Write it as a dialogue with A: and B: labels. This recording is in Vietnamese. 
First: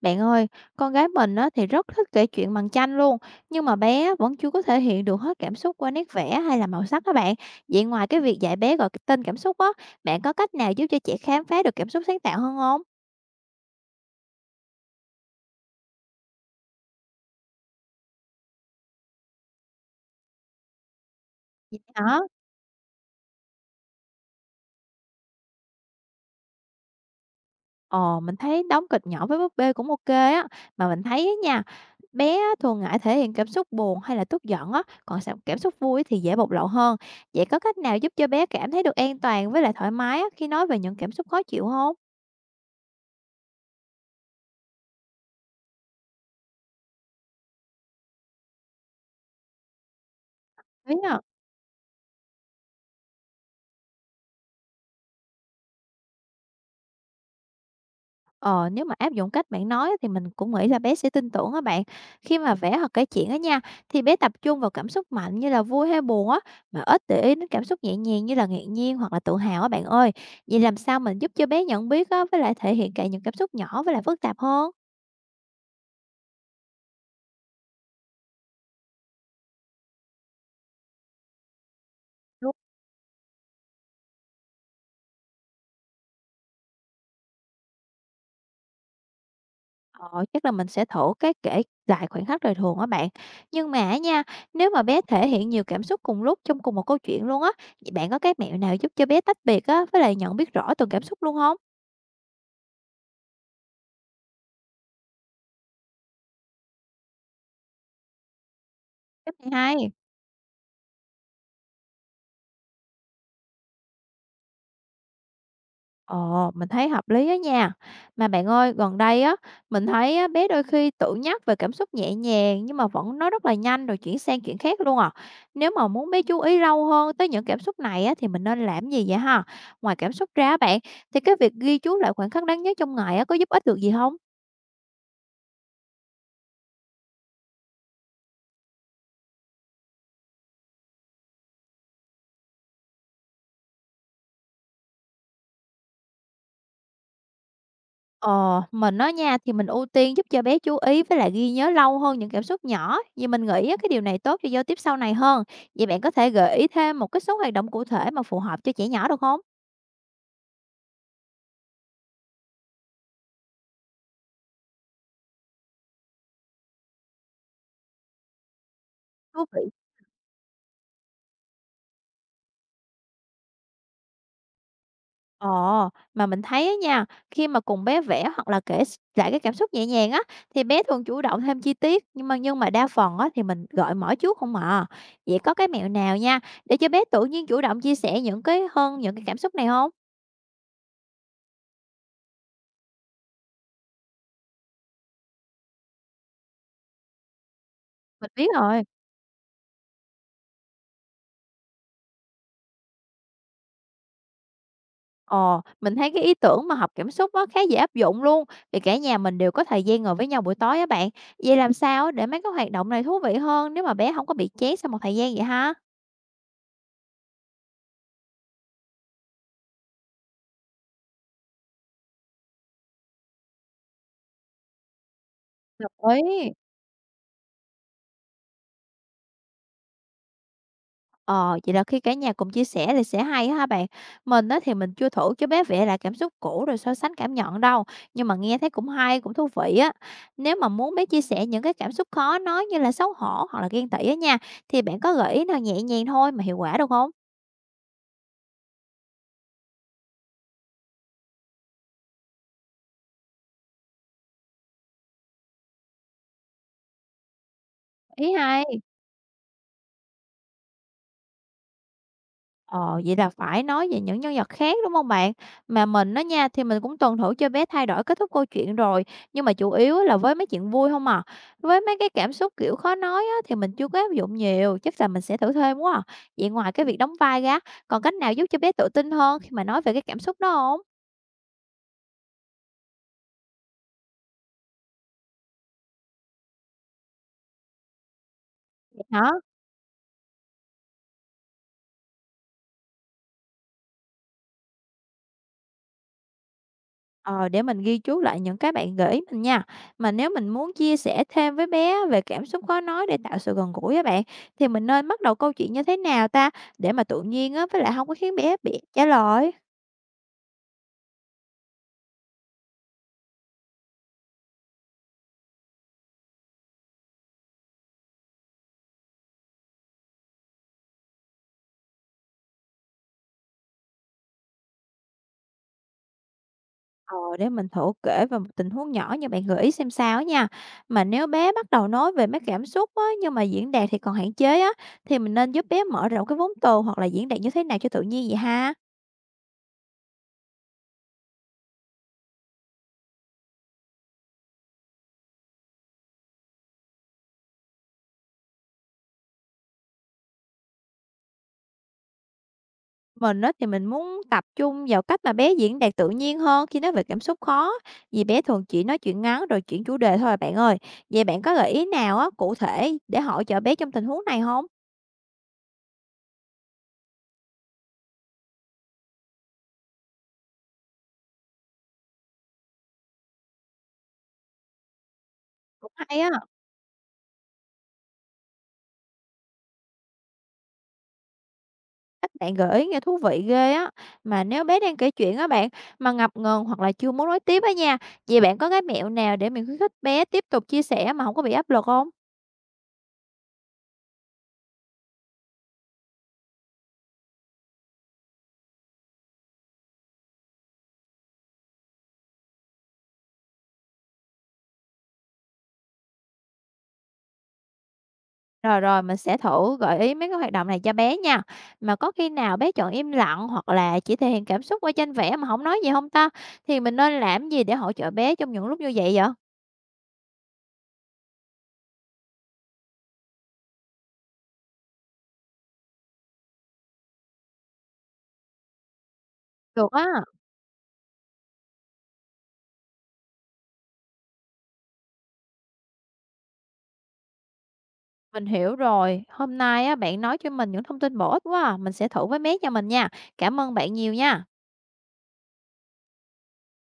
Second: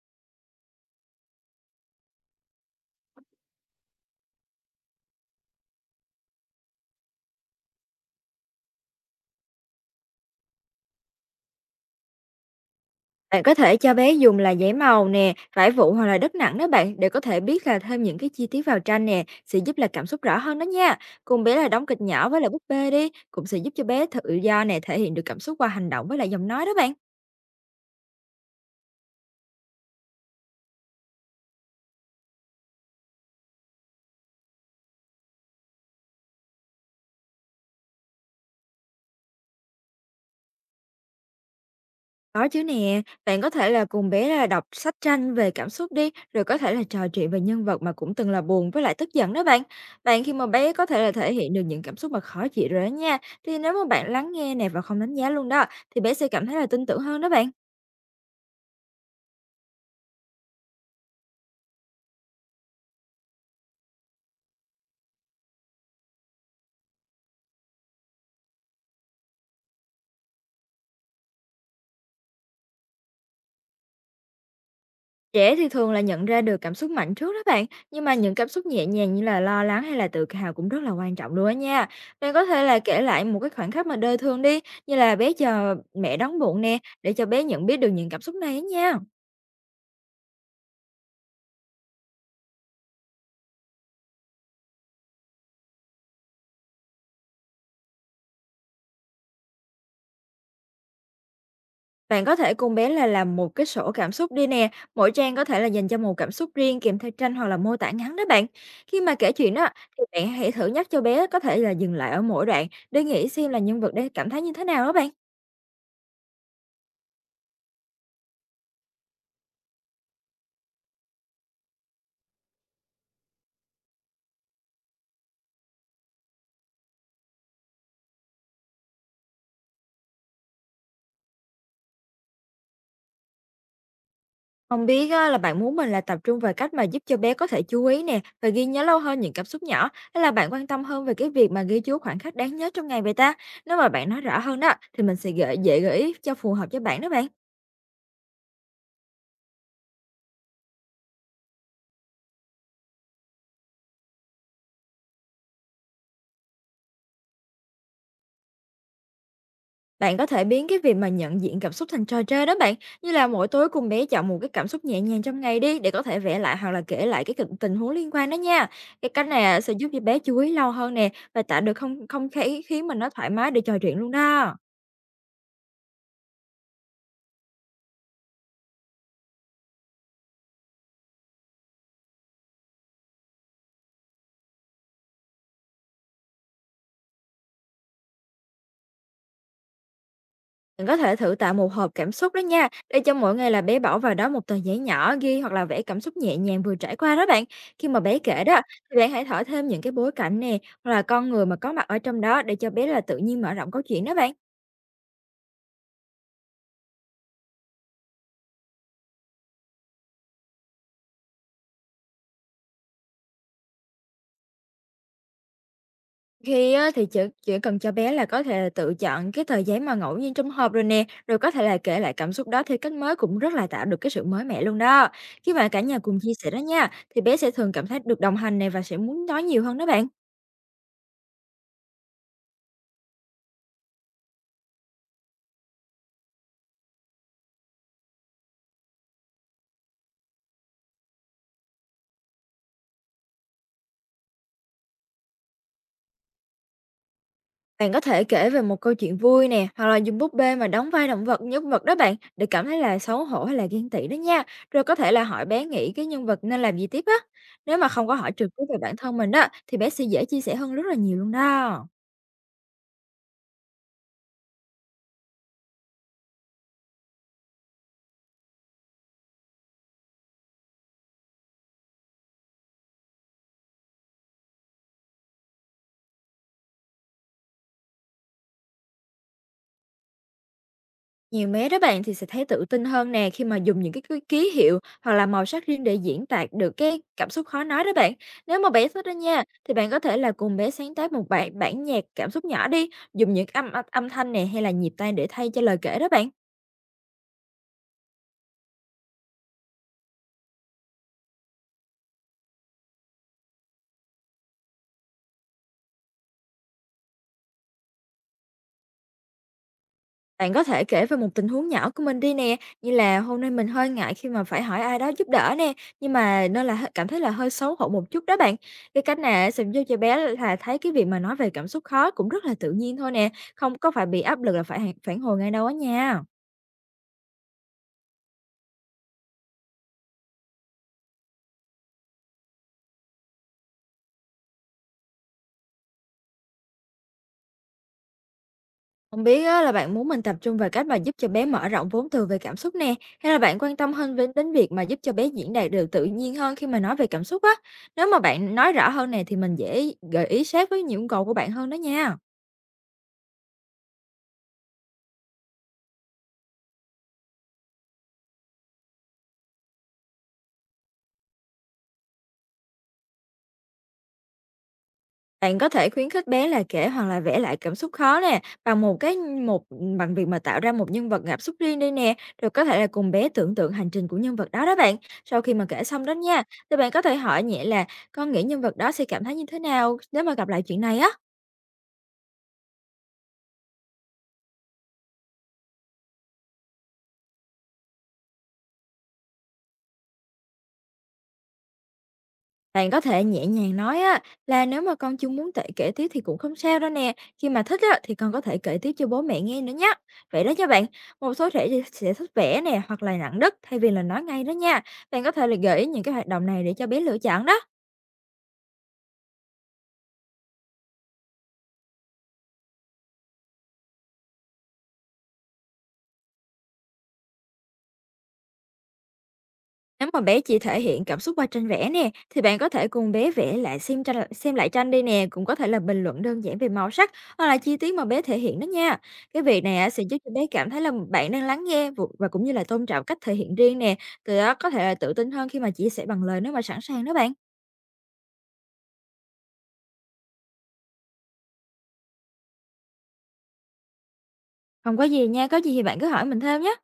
A: Bạn ơi, con gái mình á, thì rất thích kể chuyện bằng tranh luôn, nhưng mà bé vẫn chưa có thể hiện được hết cảm xúc qua nét vẽ hay là màu sắc các bạn. Vậy ngoài cái việc dạy bé gọi cái tên cảm xúc á, bạn có cách nào giúp cho trẻ khám phá được cảm xúc sáng tạo hơn không?
B: Bạn có thể cho bé dùng là giấy màu nè, vải vụn hoặc là đất nặng đó bạn, để có thể biết là thêm những cái chi tiết vào tranh nè sẽ giúp là cảm xúc rõ hơn đó nha. Cùng bé là
A: Vậy
B: đóng kịch
A: hả?
B: nhỏ với lại búp bê đi cũng sẽ giúp cho bé tự do nè thể hiện được cảm xúc qua hành động với lại giọng nói đó bạn.
A: Ồ, mình thấy đóng kịch nhỏ với búp bê cũng ok á, mà mình thấy á nha, bé á, thường ngại thể hiện cảm xúc buồn hay là tức giận á, cảm xúc vui thì dễ bộc lộ hơn. Vậy có cách nào giúp cho bé cảm thấy được an toàn với lại thoải mái á, khi nói về những cảm xúc khó chịu không?
B: Có chứ nè, bạn có thể là cùng bé là đọc sách tranh về cảm xúc đi, rồi có thể là trò chuyện về nhân vật mà cũng từng là buồn với lại tức giận đó bạn. Bạn, khi mà bé có
A: Biết
B: thể là
A: à?
B: thể hiện được những cảm xúc mà khó chịu rồi đó nha, thì nếu mà bạn lắng nghe nè và không đánh giá luôn đó, thì bé sẽ cảm thấy là tin tưởng hơn đó bạn.
A: Ờ, nếu mà áp dụng cách bạn nói á thì mình cũng nghĩ là bé sẽ tin tưởng á bạn. Khi mà vẽ hoặc kể chuyện á nha, thì bé tập trung vào cảm xúc mạnh như là vui hay buồn á, mà ít để ý đến cảm xúc nhẹ nhàng như là ngạc nhiên hoặc là tự hào á bạn ơi. Vậy làm sao mình giúp cho bé nhận biết á, với lại thể hiện cả những cảm xúc nhỏ với lại phức tạp hơn?
B: Trẻ thì thường là nhận ra được cảm xúc mạnh trước đó bạn, nhưng mà những cảm xúc nhẹ nhàng như là lo lắng hay là tự hào cũng rất là quan trọng luôn á nha. Bạn có
A: Đúng.
B: thể là kể lại một cái khoảnh khắc mà đời thường đi, như là bé chờ mẹ đón muộn nè, để cho bé nhận biết được những cảm xúc này á nha.
A: Ờ, chắc là mình sẽ thử cái kể lại khoảnh khắc đời thường á bạn. Nhưng mà á nha, nếu mà bé thể hiện nhiều cảm xúc cùng lúc trong cùng một câu chuyện luôn á, vậy bạn có cái mẹo nào giúp cho bé tách biệt á, với lại nhận biết rõ từng cảm xúc luôn không?
B: Bạn có thể cùng bé là làm một cái sổ cảm xúc đi nè, mỗi trang có thể là dành cho một cảm xúc riêng kèm theo tranh hoặc là mô tả ngắn đó bạn. Khi mà kể
A: Cái
B: chuyện đó,
A: này hay.
B: thì bạn hãy thử nhắc cho bé có thể là dừng lại ở mỗi đoạn để nghĩ xem là nhân vật đang cảm thấy như thế nào đó bạn.
A: Ồ, mình thấy hợp lý đó nha. Mà bạn ơi, gần đây á, mình thấy á, bé đôi khi tự nhắc về cảm xúc nhẹ nhàng nhưng mà vẫn nói rất là nhanh rồi chuyển sang chuyện khác luôn à. Nếu mà muốn bé chú ý lâu hơn tới những cảm xúc này á, thì mình nên làm gì vậy ha? Ngoài cảm xúc ra á bạn, thì cái việc ghi chú lại khoảnh khắc đáng nhớ trong ngày á, có giúp ích được gì không?
B: Không biết á, là bạn muốn mình là tập trung về cách mà giúp cho bé có thể chú ý nè và ghi nhớ lâu hơn những cảm xúc nhỏ, hay là bạn quan tâm hơn về cái việc mà ghi chú khoảnh khắc đáng nhớ trong ngày vậy ta? Nếu mà bạn nói rõ hơn đó, thì mình sẽ dễ gợi ý cho phù hợp cho bạn đó bạn.
A: Ờ, mình á nha thì mình ưu tiên giúp cho bé chú ý với lại ghi nhớ lâu hơn những cảm xúc nhỏ vì mình nghĩ á, cái điều này tốt cho giao tiếp sau này hơn. Vậy bạn có thể gợi ý thêm một cái số hoạt động cụ thể mà phù hợp cho trẻ nhỏ được không?
B: Bạn có thể biến cái việc mà nhận diện cảm xúc thành trò chơi đó bạn, như là mỗi tối cùng bé chọn một cái cảm xúc nhẹ nhàng trong ngày đi, để có thể vẽ lại hoặc là kể lại cái tình huống liên quan đó nha. Cái cách này
A: Thú
B: à,
A: vị.
B: sẽ giúp cho bé chú ý lâu hơn nè và tạo được không không khí khiến mình nó thoải mái để trò chuyện luôn đó.
A: Ờ, mà mình thấy á nha, khi mà cùng bé vẽ hoặc là kể lại cái cảm xúc nhẹ nhàng á, thì bé thường chủ động thêm chi tiết, nhưng mà đa phần á thì mình gợi mở trước không à. Vậy có cái mẹo nào nha, để cho bé tự nhiên chủ động chia sẻ những cái cảm xúc này không?
B: Bạn có thể thử tạo một hộp cảm xúc đó nha, để cho mỗi ngày là bé bỏ vào đó một tờ giấy nhỏ ghi hoặc là vẽ cảm xúc nhẹ nhàng vừa trải qua đó bạn. Khi mà bé
A: Mình
B: kể
A: biết
B: đó,
A: rồi.
B: thì bạn hãy thở thêm những cái bối cảnh nè, hoặc là con người mà có mặt ở trong đó, để cho bé là tự nhiên mở rộng câu chuyện đó bạn.
A: Ờ, mình thấy cái ý tưởng mà học cảm xúc á khá dễ áp dụng luôn, vì cả nhà mình đều có thời gian ngồi với nhau buổi tối á bạn. Vậy làm sao để mấy cái hoạt động này thú vị hơn nếu mà bé không có bị chán sau một thời gian vậy ha?
B: Khi á, thì chỉ cần cho bé là có thể là tự chọn cái tờ giấy mà ngẫu nhiên trong hộp rồi nè, rồi có thể là kể lại cảm xúc đó theo cách mới, cũng rất là tạo được cái sự mới mẻ luôn đó. Khi mà cả
A: Đồng
B: nhà cùng chia sẻ
A: ý.
B: đó nha, thì bé sẽ thường cảm thấy được đồng hành này và sẽ muốn nói nhiều hơn đó bạn.
A: Ờ, vậy là khi cả nhà cùng chia sẻ thì sẽ hay á ha bạn. Mình á thì mình chưa thử cái bé vẽ lại cảm xúc cũ rồi so sánh cảm nhận đâu, nhưng mà nghe thấy cũng hay, cũng thú vị á. Nếu mà muốn bé chia sẻ những cái cảm xúc khó nói như là xấu hổ hoặc là ghen tị á nha, thì bạn có gợi ý nào nhẹ nhàng thôi mà hiệu quả được không?
B: Bạn có thể kể về một câu chuyện vui nè, hoặc là dùng búp bê mà đóng vai động vật, nhân vật đó bạn, để cảm thấy là xấu hổ hay là ghen tị đó nha. Rồi có thể là hỏi bé nghĩ cái nhân vật nên làm gì tiếp á. Nếu mà không có hỏi
A: Ý
B: trực tiếp về
A: hay.
B: bản thân mình đó, thì bé sẽ dễ chia sẻ hơn rất là nhiều luôn đó.
A: Ờ, vậy là phải nói về những nhân vật khác, đúng không bạn? Mà mình á nha, thì mình cũng tuần thử cho bé thay đổi kết thúc câu chuyện rồi, nhưng mà chủ yếu á là với mấy chuyện vui không à. Với mấy cái cảm xúc, kiểu, khó nói á, thì mình chưa có áp dụng nhiều, chắc là mình sẽ thử thêm quá à. Vậy ngoài cái việc đóng vai ra, còn cách nào giúp cho bé tự tin hơn khi mà nói về cái cảm xúc đó không?
B: Nhiều bé đó bạn thì sẽ thấy tự tin hơn nè, khi mà dùng những cái ký ký hiệu hoặc là màu sắc riêng để diễn tả được cái cảm xúc khó nói đó bạn. Nếu mà bé
A: Vậy
B: thích đó
A: hả?
B: nha, thì bạn có thể là cùng bé sáng tác một bản bản nhạc cảm xúc nhỏ đi, dùng những âm âm thanh nè hay là nhịp tay để thay cho lời kể đó bạn.
A: Ờ, để mình ghi chú lại những cái bạn gợi ý mình nha. Mà nếu mình muốn chia sẻ thêm với bé về cảm xúc khó nói để tạo sự gần gũi với bạn, thì mình nên bắt đầu câu chuyện như thế nào ta? Để mà tự nhiên á, với lại không có khiến bé bị trả lời.
B: Bạn có thể kể về một tình huống nhỏ của mình đi nè, như là hôm nay mình hơi ngại khi mà phải hỏi ai đó giúp đỡ nè, nhưng mà nên là cảm thấy là hơi xấu hổ một chút đó bạn. Cái cách này sẽ giúp cho bé là thấy cái việc mà nói về cảm xúc khó cũng rất là tự nhiên thôi nè, không có phải bị áp lực là phải phản hồi ngay đâu á nha.
A: Ờ, để mình thử kể về một tình huống nhỏ như bạn gợi ý xem sao á nha. Mà nếu bé bắt đầu nói về mấy cảm xúc á, nhưng mà diễn đạt thì còn hạn chế á, thì mình nên giúp bé mở rộng cái vốn từ hoặc là diễn đạt như thế nào cho tự nhiên vậy ha?
B: Không biết á, là bạn muốn mình tập trung vào cách mà giúp cho bé mở rộng vốn từ về cảm xúc nè, hay là bạn quan tâm hơn đến việc mà giúp cho bé diễn đạt được tự nhiên hơn khi mà nói về cảm xúc á. Nếu mà bạn nói rõ hơn này, thì mình dễ gợi ý sát với những yêu cầu của bạn hơn đó nha.
A: Mình á thì mình muốn tập trung vào cách mà bé diễn đạt tự nhiên hơn khi nói về cảm xúc khó, vì bé thường chỉ nói chuyện ngắn rồi chuyển chủ đề thôi à bạn ơi. Vậy bạn có gợi ý nào á cụ thể để hỗ trợ bé trong tình huống này không?
B: Bạn có thể khuyến khích bé là kể hoặc là vẽ lại cảm xúc khó nè, bằng việc mà tạo ra một nhân vật cảm xúc riêng đây nè, rồi có thể là cùng bé tưởng tượng hành trình của nhân vật đó đó bạn. Sau khi mà kể
A: Cũng
B: xong đó
A: hay á,
B: nha, thì bạn có thể hỏi nhẹ là: con nghĩ nhân vật đó sẽ cảm thấy như thế nào nếu mà gặp lại chuyện này á.
A: các bạn gợi ý nghe thú vị ghê á. Mà nếu bé đang kể chuyện á bạn, mà ngập ngừng hoặc là chưa muốn nói tiếp á nha, vậy bạn có cái mẹo nào để mình khuyến khích bé tiếp tục chia sẻ mà không có bị áp lực không?
B: Bạn có thể nhẹ nhàng nói á, là nếu mà con chưa muốn kể tiếp thì cũng không sao đâu nè. Khi mà thích á, thì con có thể kể tiếp cho bố mẹ nghe nữa nhé. Vậy đó nha bạn. Một số trẻ thì sẽ thích vẽ nè hoặc là nặng đất thay vì là nói ngay đó nha. Bạn có thể là gợi ý những cái hoạt động này để cho bé lựa chọn đó.
A: Rồi, rồi, mình sẽ thử gợi ý mấy cái hoạt động này cho bé nha. Mà có khi nào bé chọn im lặng hoặc là chỉ thể hiện cảm xúc qua tranh vẽ mà không nói gì hông ta? Thì mình nên làm gì để hỗ trợ bé trong những lúc như vậy vậy?
B: Nếu mà bé chỉ thể hiện cảm xúc qua tranh vẽ nè, thì bạn có thể cùng bé vẽ lại xem lại tranh đi nè, cũng có thể là bình luận đơn giản về màu sắc hoặc là chi tiết mà bé thể hiện đó nha. Cái việc này á,
A: Được
B: sẽ
A: á,
B: giúp cho bé cảm thấy là bạn đang lắng nghe và cũng như là tôn trọng cách thể hiện riêng nè, từ đó có thể là tự tin hơn khi mà chia sẻ bằng lời nếu mà sẵn sàng đó bạn.
A: mình hiểu rồi. Hôm nay á, bạn nói cho mình những thông tin bổ ích quá à. Mình sẽ thử với bé cho mình nha. Cảm ơn bạn nhiều nha.
B: Không có gì nha, có gì thì bạn cứ hỏi mình thêm nhé.